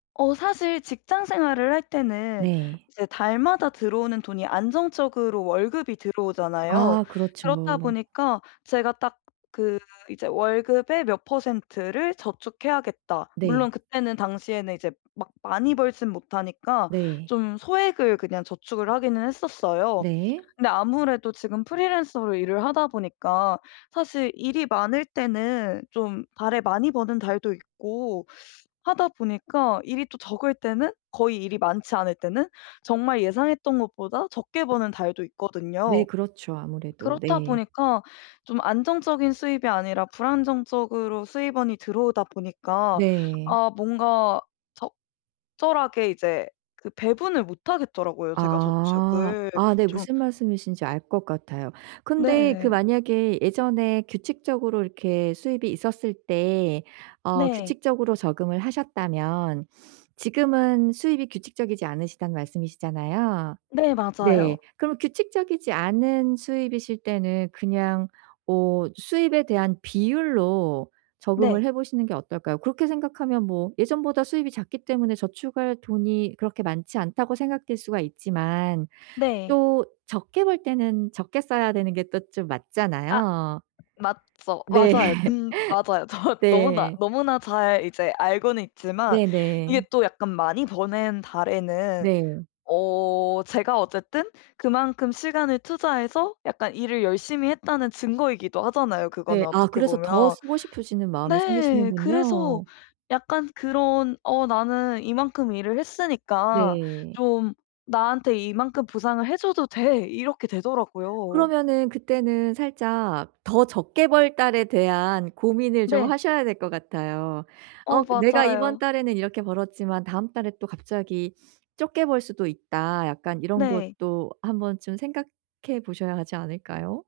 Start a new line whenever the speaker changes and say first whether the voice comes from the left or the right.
left: 어 사실 직장 생활을 할 때는
right: 네.
left: 이제 달마다 들어오는 돈이 안정적으로 월급이 들어오잖아요.
right: 아 그렇지
left: 그렇다
right: 뭐.
left: 보니까 제가 딱 그 이제 월급의 몇 퍼센트를 저축해야겠다. 물론
right: 네.
left: 그때는 당시에는 이제 막 많이 벌지는 못하니까
right: 네.
left: 좀 소액을 그냥 저축을 하기는 했었어요.
right: 네.
left: 근데 아무래도 지금 프리랜서로 일을 하다 보니까 사실 일이 많을 때는 좀 달에 많이 버는 달도 있고 하다 보니까 일이 또 적을 때는 거의 일이 많지 않을 때는 정말 예상했던 것보다 적게 버는 달도
right: 네.
left: 있거든요.
right: 그렇죠. 아무래도.
left: 그렇다
right: 네.
left: 보니까 좀 안정적인 수입이 아니라 불안정적으로 수입원이 들어오다 보니까
right: 네.
left: 아 뭔가 적절하게 이제 그 배분을 못 하겠더라고요. 제가
right: 아.
left: 저축을
right: 아 네.
left: 좀
right: 무슨 말씀이신지 알 것 같아요. 근데 그
left: 네.
right: 만약에 예전에 규칙적으로 이렇게 수입이 있었을 때 어
left: 네.
right: 규칙적으로 적응을 하셨다면 지금은 수입이 규칙적이지 않으시다는 말씀이시잖아요.
left: 네
right: 네.
left: 맞아요.
right: 그럼 규칙적이지 않은 수입이실 때는 그냥 어 수입에 대한 비율로 적응을
left: 네.
right: 해 보시는 게 어떨까요? 그렇게 생각하면 뭐 예전보다 수입이 작기 때문에 저축할 돈이 그렇게 많지 않다고 생각될 수가 있지만
left: 네.
right: 또 적게 벌 때는 적게 써야 되는 게 또 좀
left: 아.
right: 맞잖아요.
left: 맞죠.
right: 네.
left: 맞아요. 근 맞아요. 정확 너무나,
right: 네.
left: 너무나 잘 이제 알고는 있지만
right: 네네.
left: 이게 또 약간 많이 버는 달에는
right: 네.
left: 어 제가 어쨌든 그만큼 시간을 투자해서 약간 일을 열심히 했다는 증거이기도 하잖아요 그거는
right: 네. 아
left: 어떻게
right: 그래서 더
left: 보면.
right: 쓰고 싶어지는 마음이
left: 네 그래서
right: 생기시는군요.
left: 약간 그런 어 '나는 이만큼 일을 했으니까
right: 네.
left: 좀 나한테 이만큼 보상을 해 줘도 돼.' 이렇게 되더라고요.
right: 그러면은 그때는 살짝 더 적게 벌 달에 대한 고민을 좀
left: 네.
right: 하셔야 될 것 같아요.
left: 어
right: 어 그 '내가 이번
left: 맞아요.
right: 달에는 이렇게 벌었지만 다음 달에 또 갑자기 적게 벌 수도 있다.' 약간 이런
left: 네.
right: 것도 한 번쯤 생각해 보셔야 하지 않을까요?